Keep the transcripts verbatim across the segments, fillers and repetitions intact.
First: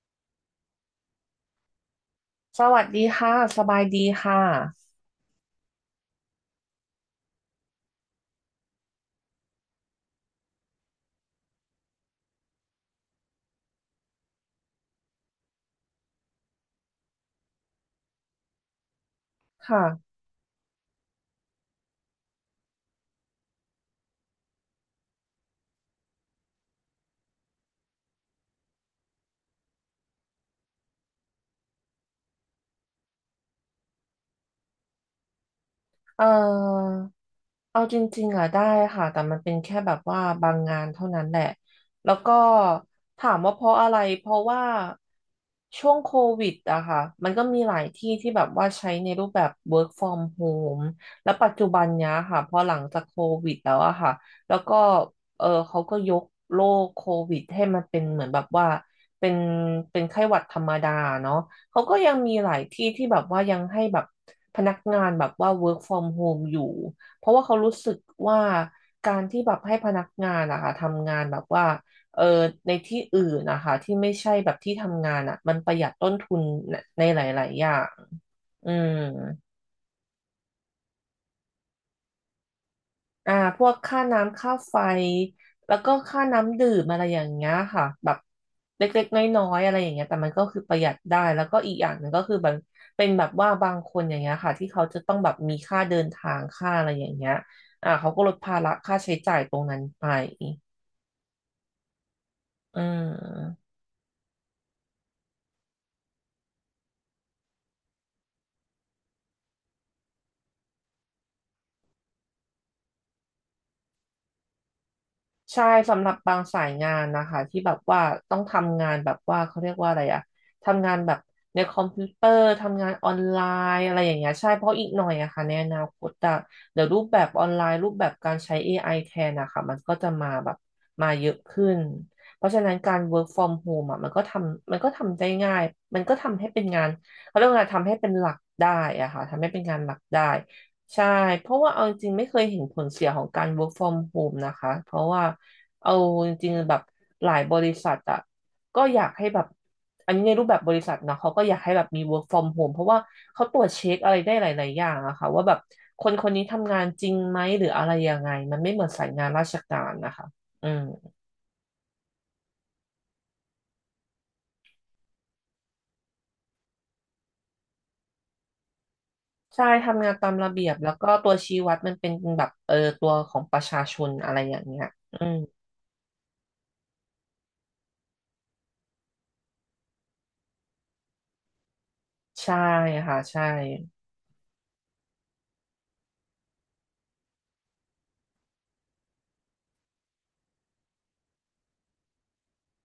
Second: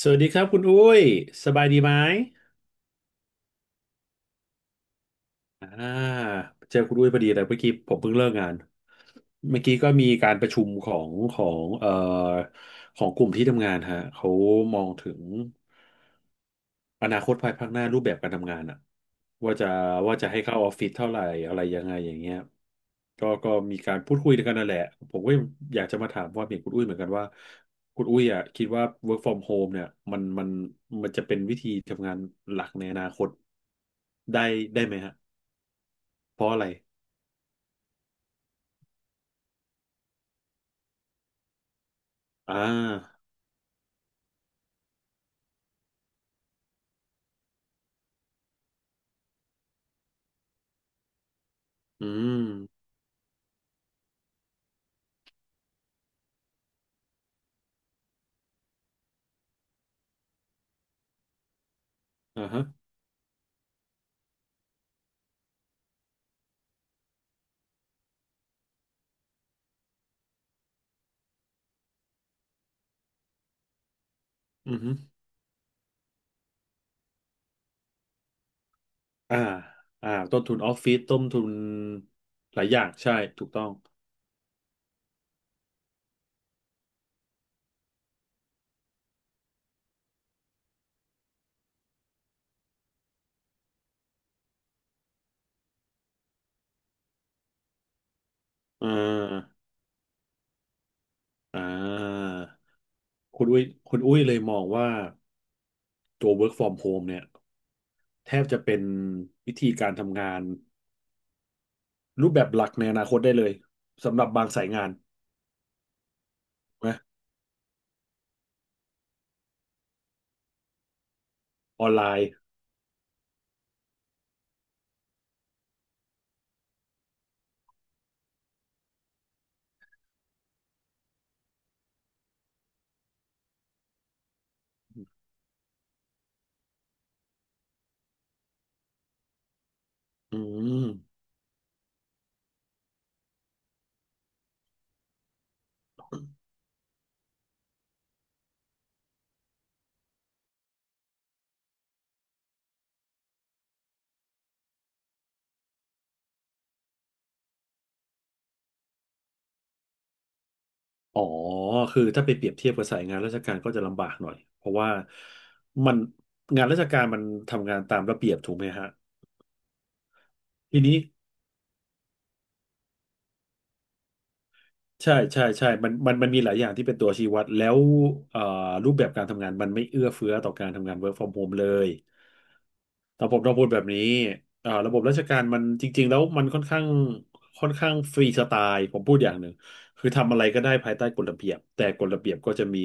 สวัสดีครับคุณอุ้ยสบายดีไหมสวัสดีค่ะสบายดีค่ะอ่าเจอคุณอุ้ยพอดีเลยเมื่อกี้ผมเพิ่งเลิกงานเมื่อกี้ก็มีการประชุมของของเอ่อของกลุ่มที่ทำงานฮะเขามองถึง อนาคตภายภาคหน้ารูปแบบการทำงานอะว่าจะค่ะว่าจะให้เข้าออฟฟิศเท่าไหร่อะไรยังไงอย่างเงี้ยก็ก็มีการพูดคุยกันนั่นแหละผมก็อยากจะมาถามความเห็นคุณอุ้ยเหมือนกันว่าคุณอุ้ยอะคิดว่า work from home เนี่ยมันมันมันจะเป็นวิธีทำงานหลักในอนาคตได้ได้ไหมฮะเอ่เพราะอะไรอเอาจริงๆอ่ะได้ค่ะแต่มันเป็นแค่แบบว่าบางงานเท่านั้นแหละแล้วก็อ่าถามว่าเพราะอะไรเพราะว่าช่วงโควิดอะค่ะมันก็มีหลายที่ที่แบบว่าใช้ในรูปแบบ work from home แล้วปัจจุบันอืเนี้ยค่ะมพอหลังจากโควิดแล้วอะค่ะแล้วก็เออเขาก็ยกโรคโควิดให้มันเป็นเหมือนแบบว่าเป็นเป็นไข้หวัดธรรมดาเนาะ เขาก็ยังมีหอ่าลายฮะที่ที่แบบว่ายังให้แบบพนักงานแบบว่า work from home อยู่ เพราะว่าเขารู้สึกว่าการที่แบบให้พนักงานอะค่ะทำงานแบบว่าเออในที่อื่นนะคะที่ไม่ใช่แบบที่อือฮึทำงานอะมันประหยัดต้นทุนในหลายๆอย่างอืม อ่าอ่าต้นทุนออฟฟิศต้นทุนหลายอย่างใช่อ่าถูกพต้อวงกค่าน้ำค่าไฟแล้วก็ค่าน้ำดื่มอะไรอย่างเงี้ยค่ะแบบเล็กๆน้อยๆอะไรอย่างเงี้ยแต่มันก็คือประหยัดได้แล้วก็อีกอย่างหนึ่งก็คือแบบเป็นแบบว่าบางคนอย่างเงี้ยค่ะที่เขาจะต้องแบบมีค่าเดินทางค่าอะไรอย่างเงี้ยอ่าเขาก็ลดภาระอ่ค่าใช้จ่ายตรงา นั้นไปอ่าอืคุณอุ้ยม คุณอุ้ยเลยมองว่าตัว work from home เนี่ยแทบจะเป็นวิธีการทำงานรูปแบบหลักในอนาคตได้เลยสำหรับบางสายงานใช่สำหรับบางสายงานะนนะคะที่แบบว่าต้องทำงานแบบว่าเขาเรียกว่าอะไรอะทำงานแบบในคออมอนพิไลวเตอน์ร์ทำงานออนไลน์อะไรอย่างเงี้ยใช่เพราะอีกหน่อยอะค่ะในอนาคตอะเดี๋ยวรูปแบบออนไลน์รูปแบบการใช้ เอ ไอ แทนนะคะมันก็จะมาแบบมาเยอะขึ้นเพราะฉะนั้นการ work from home อะมันก็ทำมันก็ทำได้ง่ายมันก็ทำให้เป็นงานเขาเรียกว่าทำให้เป็นหลักได้อะค่ะทำให้เป็นงานหลักได้ อืใช่ มเพราะว่าเอาจริงๆไม่เคยเห็นผลเสียของการ work from home นะคะเพราะว่าเอาจริงๆแบบหลายบริษัทอะก็อยากให้แบบอันนี้ในรูปแบบบริษัทนะเขาก็อยากให้แบบมี work from home เพราะว่าเขาตรวจเช็คอะไรได้หลายๆอย่างอะค่ะว่าแบบคนคนนี้ทำงานจริงไหมหรืออะไรยังไงมันไม่เหมือนสายงานราชการนะคะอืมอ๋อคือถ้าไปเปรียบเทียบกับสายงานราชการก็จะลำบากหน่อยเพราะว่ามันงานราชการมันทำงานตามระเบียบถูกไหมฮะใช่ทำงานตามระเบียบทีแล้วนี้ ก็ตัวชี้วัดมันเป็นแบบเออตัวของประชาชนอะไรอย่างเงี้ยใช่อืมใช่ใช่มันมันมันมีหลายอย่างที่เป็นตัวชี้วัดแล้วเอ่อรูปแบบการทำงานมันไม่เอื้อเฟื้อต่อการทำงาน work from home เลยใช่ค่ะแต่ผมใช่ต้องพูดแบบนี้เอ่อระบบราชการมันจริงๆแล้วมันค่อนข้างค่อนข้างฟรีสไตล์ผมพูดอย่างหนึ่งคือทำอะไรก็ได้ภายใต้กฎระเบียบแต่กฎระเบียบก็จะมี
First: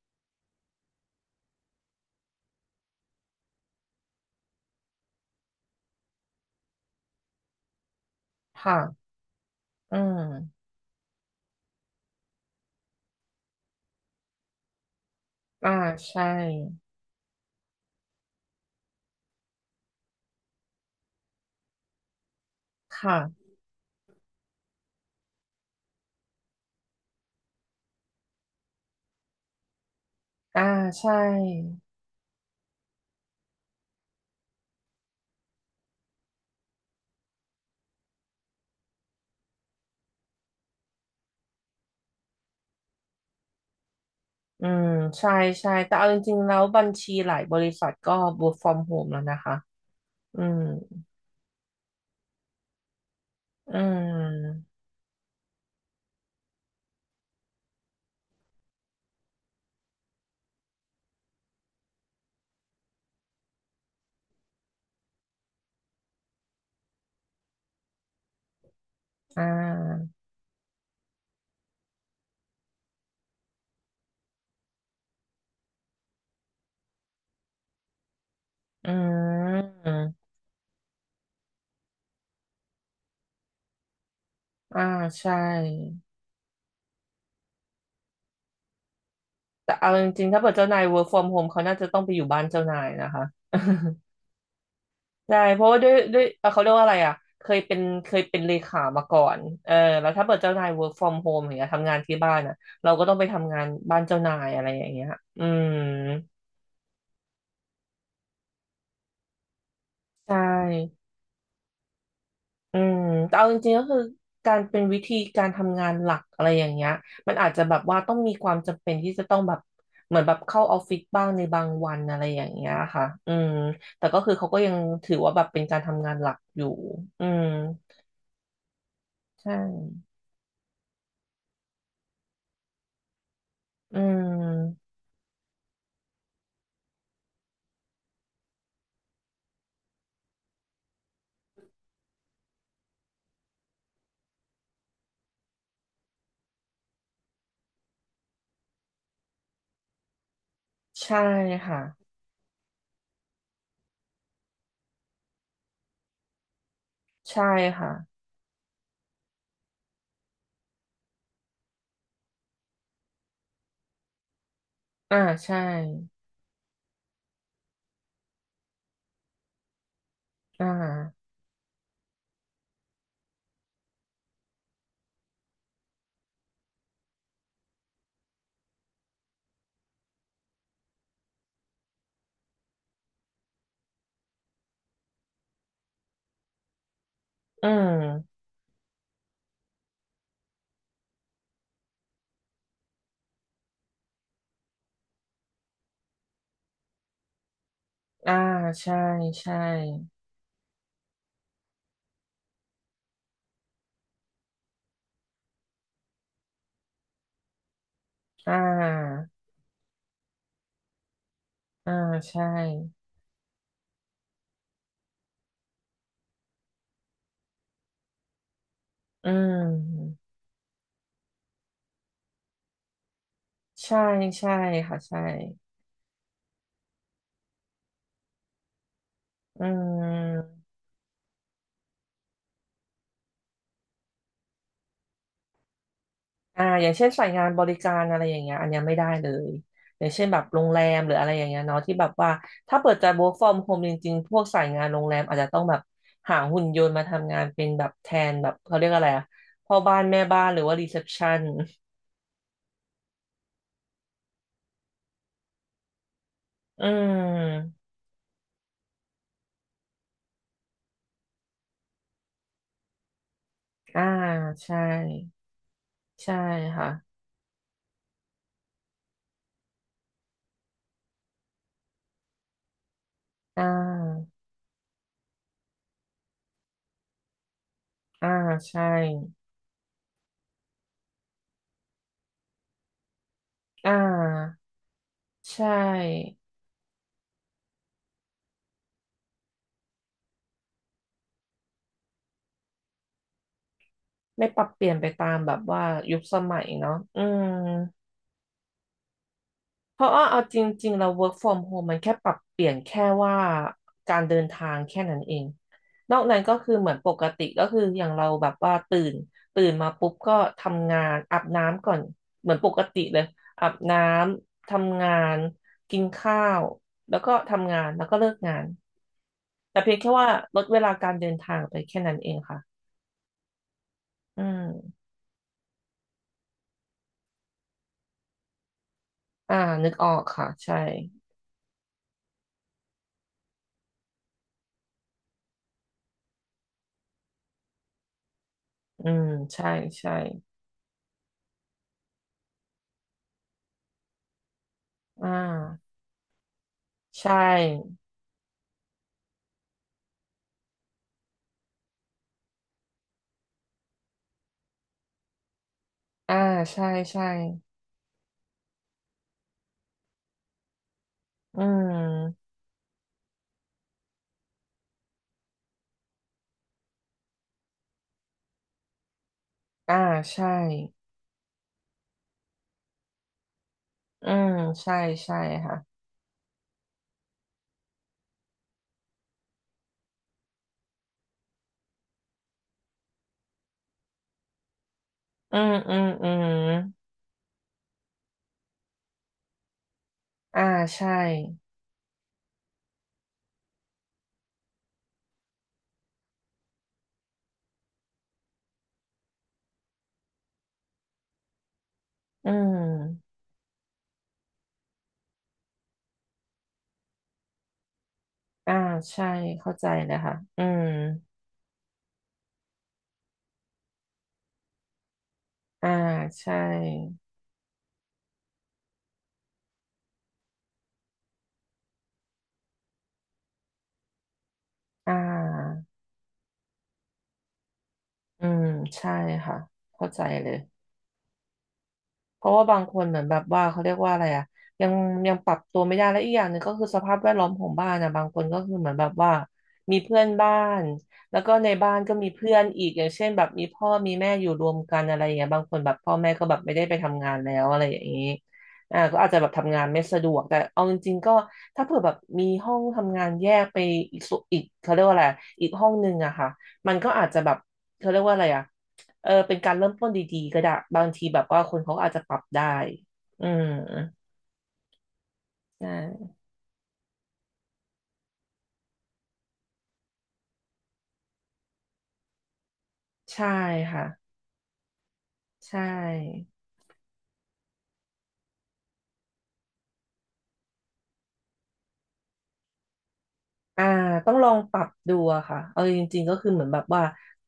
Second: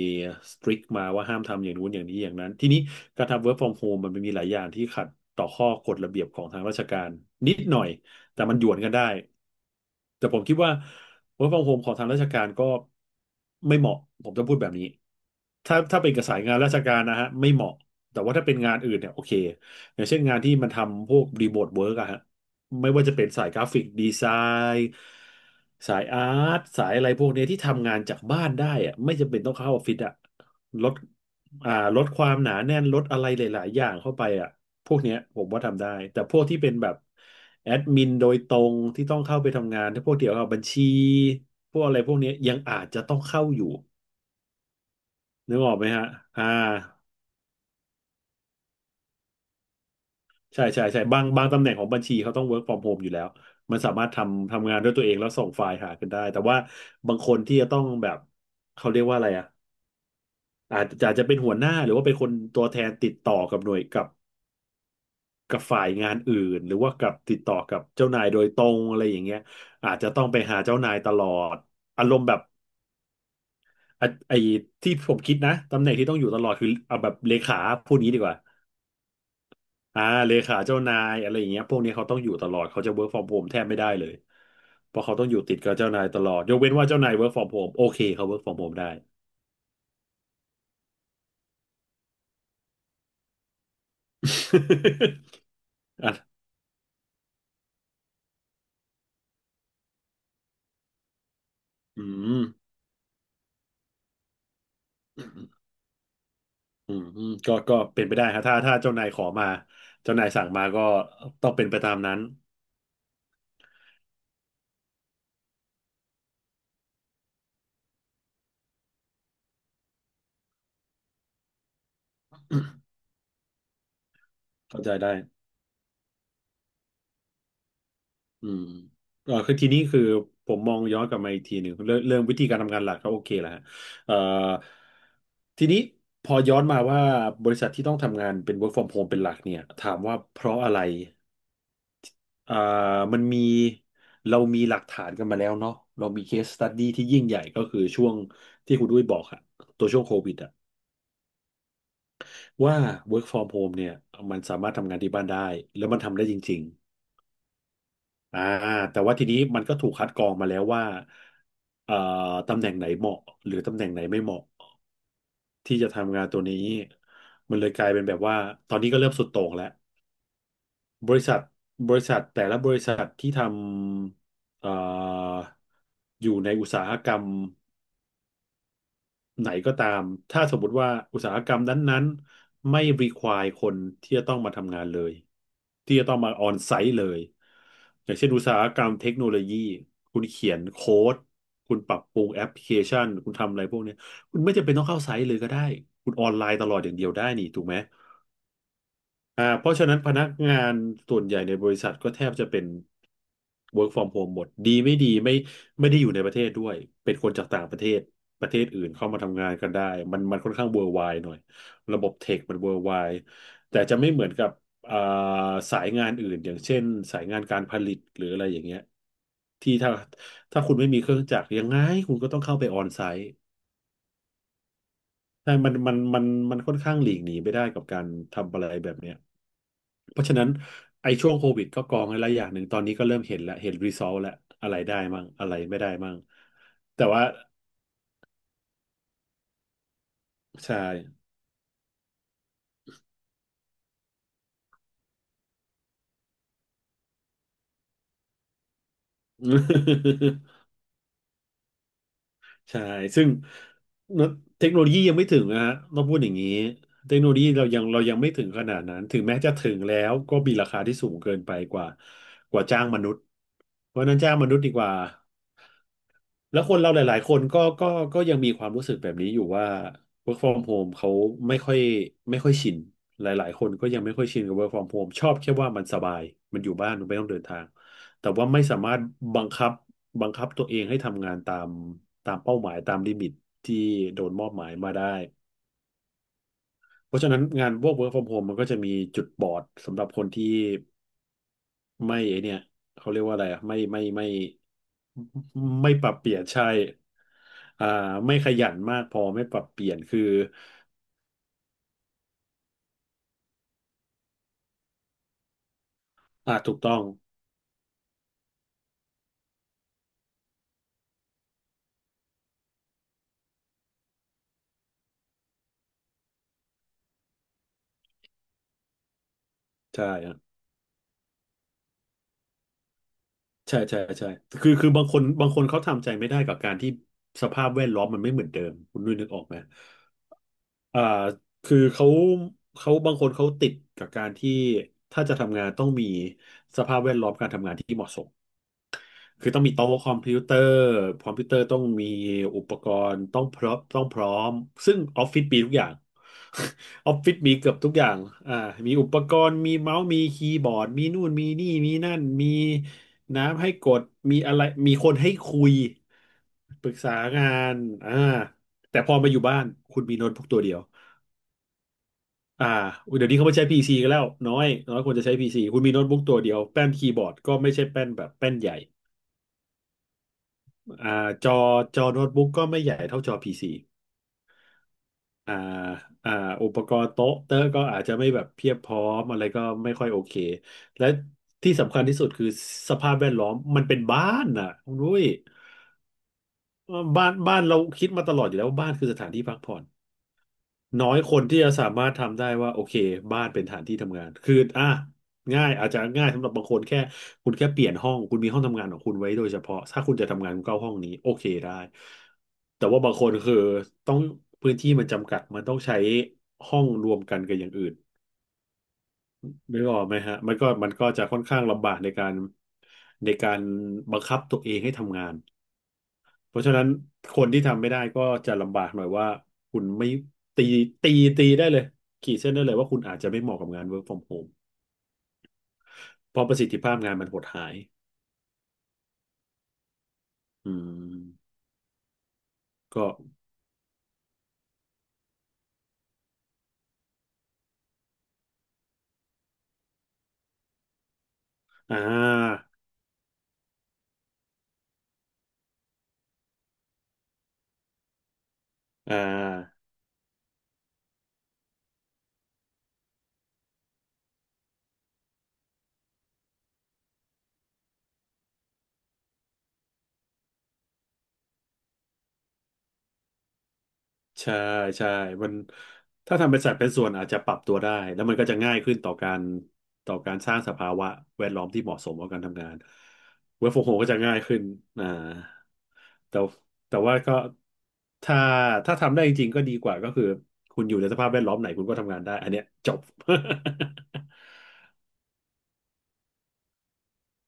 สตริกมาว่าห้ามทำอย่างนู้นอย่างนี้อย่างนั้นทีนี้การทำ work from home มันมีหลายอย่างที่ขัดต่อข้อกฎระเบียบของทางราชการนิดหน่อย แต่มันหยวค่ะนกันได้อืแต่ผมคิดม ว่า work from home ของทางราชการก็ไม่เหมาะผมจะพูดแบบนี้อ่าถ้าถ้าเป็นกัใช่บสายงานราชการนะฮะไม่เหมาะแต่ว่าถ้าเป็นงานอื่นเนี่ยโอเคอย่างเช่นงานที่มันทำพวกรีโมทเวิร์กอะฮะไม่ว่าจะเป็นค่ะสายกราฟิกดีไซน์สายอาร์ตสายอะไรพวกเนี้ยที่ทำงานจากบ้านได้อะไม่จำเป็นต้องเข้าออฟฟิศอะอ่าลด ใช่อ่าลดความหนาแน่นลดอะไรหลายๆอย่างเข้าไปอ่ะพวกเนี้ยผมว่าทำได้แต่พวกที่เป็นแบบแอดมินโดยตรงที่ต้องเข้าไปทำงานถ้าพวกเกี่ยวกับบัญชีพวกอะไรพวกเนี้ยยังอาจจะต้องเข้าอยู่อืมใช่นึกอใช่อกไหมแต่ฮะเอาจริงอ่าๆแล้วบัญชีหลายบริษัทก็ work from home แล้วนะคะอืมใช่ใช่ใช่บางบางตำแหน่งของบัญชีเขาต้อง work from home อยู่แล้วอืมันสามารถทำมทำงานด้วยตัวเองแล้วส่งไฟล์หากันได้แต่ว่าบางคนที่จะต้องแบบเขาเรียกว่าอะไรอ่ะอาจจะอาจจะเป็นหัวหน้าหรือว่าเป็นคนตัวแทนติดต่อกับหน่วยกับ กับฝ่ายงานอื่นหรือว่ากับติดต่อกับเจ้านายโดยตรงอะไรอย่างเงี้ยอ่อาจจะาต้องไปหาเจ้านายตลอดอารมณ์แบบอ่ะไอ้ที่ผมคิดนะตำแหน่งที่ต้องอยู่ตลอดคือเอาแบบเลขาพูดงี้ดีกว่าอือ่ามเลขาเจ้านายอะไรอย่างเงี้ยพวกนี้เขาต้องอยู่ตลอดเขาจะ work from home แทบไม่ได้เลยอ่าเพราะเขาต้องใช่อยู่ติดกับเจ้านายตลอดยกเว้นว่าเจ้านาย work from home โอเคเขา work from home ได้ แต่เอาจริงๆถ้าเกิดเจ้านาย work from home เขาน่าจะต้องไปอยู่บ้านเจ้านายนะคะ ใช่เพราะว่าด้วย อ่ะด้วยเอ่อเขาเรียกว่าอะไรอ่ะเคยเป็นเคยเป็นเลขามาก่อนเออแล้วถ้าเปิดเจ้านาย work from home อย่างเงี้ยทำงานอืที่บ้านม อ่ะเราก็ต้องไปทำงานบ้านเจ้านายอะไรอย่างเงี้ยอืมอืมอืมก็ก็เป็นไปได้ครับถ้าถ้าเจ้านายขอมาเจ้านายใชสั่งมาก็่ต้องเป็นไปตามนั้นอืมแต่เอาจริงๆก็คือการเป็นวิธีการทำงานหลักอะไรอย่างเงี้ยมันอาจจะแบบว่าต้องมีความจำเป็นที่จะต้องแบบเหมือนแบบเข้าออฟฟิศบ้างในบางวันอะไรอย่างเงี้ยค่ะอืมแต่ก็คือเขาก็ยังเข้าใจได้ถือว่าแบบเป็นการทำงานหลักอยู่อืมอืมเออใช่คือทีนี้คือผมมองย้อนกลับมาอีกทีหนึ่งเรื่องเรื่องวิธีการทำงานหลักก็โอเคแหละฮะอืเอ่อม ทีนี้พอย้อนมาว่าบริษัทที่ต้องทำงานเป็น work from home เป็นหลักเนี่ยถามว่าเพราะอะไรเอ่อมันมีเรามีหลักฐานกันมาแล้วเนาะเรามี case study ที่ยิ่งใหญ่ก็คือช่วงที่คุณด้วยบอกอะตัวช่วงโควิดอะ ใช่ค่ะว่า work from home เนี่ยมันสามารถทำงานที่บ้านได้แล้วมันทำได้จริงใช่ค่ะๆอ่าแต่ว่าทีนี้มันก็ถูกคัดกรองมาแล้วว่าเอ่อตำแหน่งไหนเหมาะหรือตำแหน่งไหนไม่เหมาะอ่าใช่ที่จะทำงานตัวนี้มันเลยกลายเป็นแบบว่าตอนนี้ก็เริ่มสุดโต่งแล้วอ่าบริษัทบริษัทแต่ละบริษัทที่ทำเอ่ออยู่ในอุตสาหกรรม ไหนก็ตาม ถ้าสมมติว่าอุตสาหกรรมนั้นๆไม่ require คนที่จะต้องมาทำงานเลย ที่จะต้องมาออนไซต์เลย อือย่างเช่นมอุตสาหกรรมเทคโนโลยีคุณเขียนโค้ดคุณปรับปรุงแอปพลิเคชันคุณทำอะไรพวกเนี้ยคุณไม่จำเป็นต้องเข้าไซต์เลยก็ได้ คุณออนไลน์ตลอดอย่างเดียวได้นี่ถูกไหม อ่าใช่อ่าใช่เพราะฉะนั้นพนักงานส่วนใหญ่ในบริษัทก็แทบจะเป็น work from home หมดดีไม่ดีไม่ไม่ได้อยู่ในประเทศด้วยเป็นคนจากต่างประเทศประอ่เทศอื่นเข้ามาาทำงานกันได้มันมันค่อนข้าง worldwide หน่อยอ่าระบบเทคใช่มัน worldwide แต่จะไม่เหมือนกับอ่าสายงานอื่นอย่างเช่นสายงานการผลิตหรืออะไรอย่างเงี้ยอืที่ถ้ามถ้าคุณไม่มีเครื่องจักรยังไงคุณก็ต้องเข้าไปออนไซต์ใช่ใช่ค่ะใช่ใช่มันมันมันมันค่อนข้างหลีกหนีไม่ได้กับการทำอะไรแบบเนี้ย อืเพราะฉะนั้นมไอ้ช่วงโควิดก็กองไว้และอย่างหนึ่งตอนนี้ก็เริ่มเห็นแล้วเห็นรีซอสแล้วอะไรได้มั่งอะไรไม่ได้มั่งอ่าอย่างแต่เช่นว่าสายงานบริการอะไรอย่างเงี้ยอันเนี้ยไม่ได้เลยอย่างเช่นแบบโรงใช่ แรมหรืออะไรอย่างเงี้ยเนาะที่แบบว่าถ้าเปิดจะ work from home จริงๆพวกสายงานโรงแรมอาจจะต้องแบบหาหุ่นยนต์มาทำงานเป็นแบบแทนแบบเขาเรียกอะไรอะพ่อบ้านแม่บ้านหรือ ว่ารีเซพชัน ใช่ซึ่งเทคโนโลยียังไม่ถึงนะฮะต้องพูดอย่างนี้อืเทคโนโลยีเรายัมงเรายังไม่ถึงขนาดนั้นถึงแม้จะถึงแล้วก็มีราคาที่สูงเกินไปกว่ากว่าจ้างมนุษย์เพอ่าราะฉะนั้นจ้างมนุษย์ดีใช่กว่า ใช่แล้วคนเราหค่ะลายๆ คนก็ก็ก็ยังมีความรู้สึกแบบนี้อยู่ว่า work from home เขาไม่ค่อยไม่ค่อยชินหลายๆ อ่คนก็ยังไม่ค่อยาชินกับ work from home ชอบแค่ว่ามันสบายมันอยู่บ้านมันไม่ต้องเดินทางอ่าแต่ว่าไม่สาใช่มารถบังคับบังคับตัวเองให้ทำงานตามตามเป้าหมายตามลิมิตที่อ่โดนมอบหามายมาได้ใช่เพราะฉะนั้นงานพวก work from home มันก็จะมีจุดบอดสำหรับคนที่ ไม่ไอเนี่ยเขาเรียกว่าอะไรอ่ะไม่ไม่ไม่ไม่ปรับเปลี่ยนไปตามแบบว่าไม่ปรับยุคเปลี่สยนมัใช่ยเนาะอืม อ่าไม่ขยันมากพอไม่ปรับเปลี่ยเพนราะคือว่าเอาจริงๆเรา work from home มันแค่ปรับเปลี่ยนแค่ว่าการเดินทางแค่นั้นเองนอกนั้นก็อ่าคืถูอกเหมืต้ออนงปกติก็คืออย่างเราแบบว่าตื่นตื่นมาปุ๊บก็ทำงานอาบน้ำก่อนเหมือนปกติเลยอาบน้ำทำงานกินข้าวแล้วก็ทำงานแล้วก็เลิกงานแต่เพียงใช่แค่ว่าฮะลดเวลาการเดินทางไปแค่นั้นเองค่ะใช่ใช่ใช่อืคือคือบามงคนบางคนเขาทำใจไม่ได้กับการที่สภาพแวดล้อมมันไม่เหมือนเดิมคุณนุ้ยนึกออกไหอ่ามนึกออกค่ะใช่อ่าคือเขาเขาบางคนเขาติดกับการที่ถ้าจะทำงานต้องมีสภาพแวดล้อมการทำงานที่เหมาะสม อืมคือต้องใช่มีโต๊ะคใช่อมพิวเตอร์คอมพิวเตอร์ต้องมีอุปกรณ์ต้องพร้อมต้องพร้อมซึ่งออ่อฟฟิศมีทุกอย่าาง ออฟฟิใช่ ศมีเกือบทุกอย่างอ่ามีอุปกรณ์ มีเมาส์มีคีย์บอร์ดมีนู่นมีนี่ มีนั่น มีน้ำให้กดมีอะไรมีคนให้คุยอ่าใช่ปรึกษาใช่งานอ่าแต่พอมาอยู่บ้านคุณมีโน้ตบุ๊กตัวเดียวอืมอ่าเดี๋ยวนี้เขาไม่ใช้ พี ซี กันแล้วน้อยน้อยคนจะใช้ p ีซีคุณมีโน้ตบุ๊กตัวเดียวแป้นคีย์บอร์ดก็ไม่ใช่แป้นแบบแป้นใหญ่ อ่าใช่อ่าจอจอโน้ตบุ๊กก็ไม่ใหญ่เท่าจอพีซีอืมใช่ใช่อ่าค่ะอ่าอุปกรณ์โต๊ะเตอร์ก็อาจจะไม่แบบเพียบพร้อมอะไรก็ไม่ค่อยโอเคและที่สำคัญที่สุดคือสภาพแวดล้อมมันเป็นบ้านน่ะคุณด้ยอืมอืมอืมบ้านบ้านเราคิดมาตลอดอยู่แล้วว่าบ้านคือสถานที่พักผ่อน อ่าน้อใช่ยคนที่จะสามารถทำได้ว่าโอเคบ้านเป็นฐานที่ทำงานคืออ่ะง่ายอาจจะง่ายสำหรับบางคนแค่คุณแค่เปลี่ยนห้องคุณมีห้องทำงานของคุณไว้โดยเฉพาะถ้าคุณจะทำงานคุณเข้าห้องนี้โอเคได้อืแต่ว่าบางคมนคือต้องพื้นที่มันจำกัดมันต้องใช้ห้องรวมกันกับอย่างอื่นอ่าใช่เข้านึกใจออกเลไหมยค่ะฮะมันอืก็มมันก็จะค่อนข้างลำบากในการในการบังคับตัวเองให้ทำงาน อ่าใช่เพราะฉะนั้นคนที่ทำไม่ได้ก็จะลำบากหน่อยว่าคุณไม่ตีตีตีได้เลยขีดเส้นได้เลยว่าคุณอาจจะไม่เหมาะกับงาน work from home อ่าเพราะประสิทธิภาพงานมันหดหายอืมใช่ค่ะเข้าใจเลย อืมเพราะว่าบางคนก็เหมือนแบบว่าเขาเรียกว่าอะไรอ่ะยังยังปรับตัวไม่ได้และอีกอย่างหนึ่งก็คือสภาพแวดล้อมของบ้านนะบางคนก็คือเหมือนแบบว่ามีเพื่อนบ้านแล้วก็ในบ้าอ่นก็มีเพื่อานอีกอย่างเช่นแบบมีพ่อมีแม่อยู่รวมกันอะไรอย่างเงี้ยบางคนแบบพ่อแม่ก็แบบไม่ได้ไปทำงานแล้วอะไรอย่างนี้อ่าอ่ก็อาจจะแบบทำงาา นไม่สะดวกแต่เอาจริงๆก็ถ้าเผื่อแบบมีห้องทำงานแยกไปอีกส่วนอีกเขาเรียกว่าอะไรอีกห้องนึงอะค่ะมันก็อาจจะแบบเขาเรียกว่าอะไรอะ เออเป็นการเริ่มต้นดีๆก็ได้บางทีแบบว่าคนเขาอาจจะปรับได้อืมใช่ใช่มันใช่ถ้าทำเป็นสัดเป็นส่วนอาจจะปรับตัวได้แล้วมันก็จะง่ายขึ้นต่อการต่อการสร้างสภาวะแวดล้อมที่เหมาะสมกับการทำงานใช่เวิร์กฟรอมโฮมค่ะก็จะง่ายขึ้นอ่าใชแต่่แต่ว่าก็ถ้าถ้าทำได้จริงๆก็ดีกว่าก็คือคุณอยู่ในสภาพแวดล้อมไหนคุณก็ทำงานได้อันเนี้ยจบ อ่าต้องลองปรับดูอะค่ะเอาจริงๆก็คือเหมือนแบบว่า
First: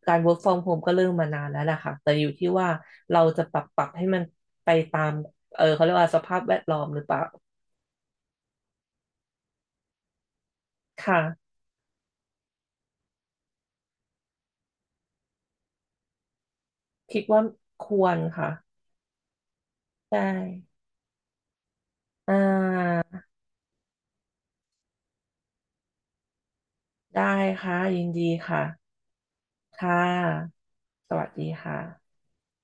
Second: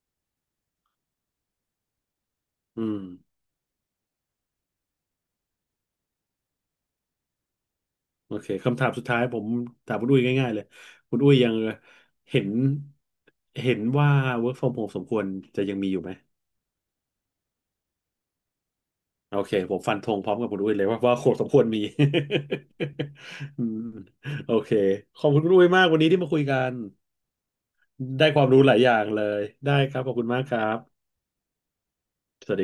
การ work from home ก็เริ่มมานานแล้วแหละค่ะแต่อยู่ที่ว่า อืมเราจะปรับปรับให้มันไปตามเออเขาเรียกว่าสภาพแวดล้อมหรือเปล่าโอเคคำถามสุดท้ายผมถามคุณอุ้ยง่ายๆเลยคคุณอุ้ยยั่ะงเห็นเห็นว่า work from home สมควรจะยังมีอยู่ไหม คิดว่าควรค่ะโอเคผมฟันธได้งพร้อมกับคุณอุ้ยเลยว่าว่าโคตรสมควรมี อ่า อืมโอเคขอบคุณคุณอุ้ยมากวันนี้ที่มาคุยกันได้ค่ะยินได้ดีความรู้ค่ะหลายอย่างเลยได้คค่ะรับขอบคุณมากครับสวัสดีค่ะสวัสดี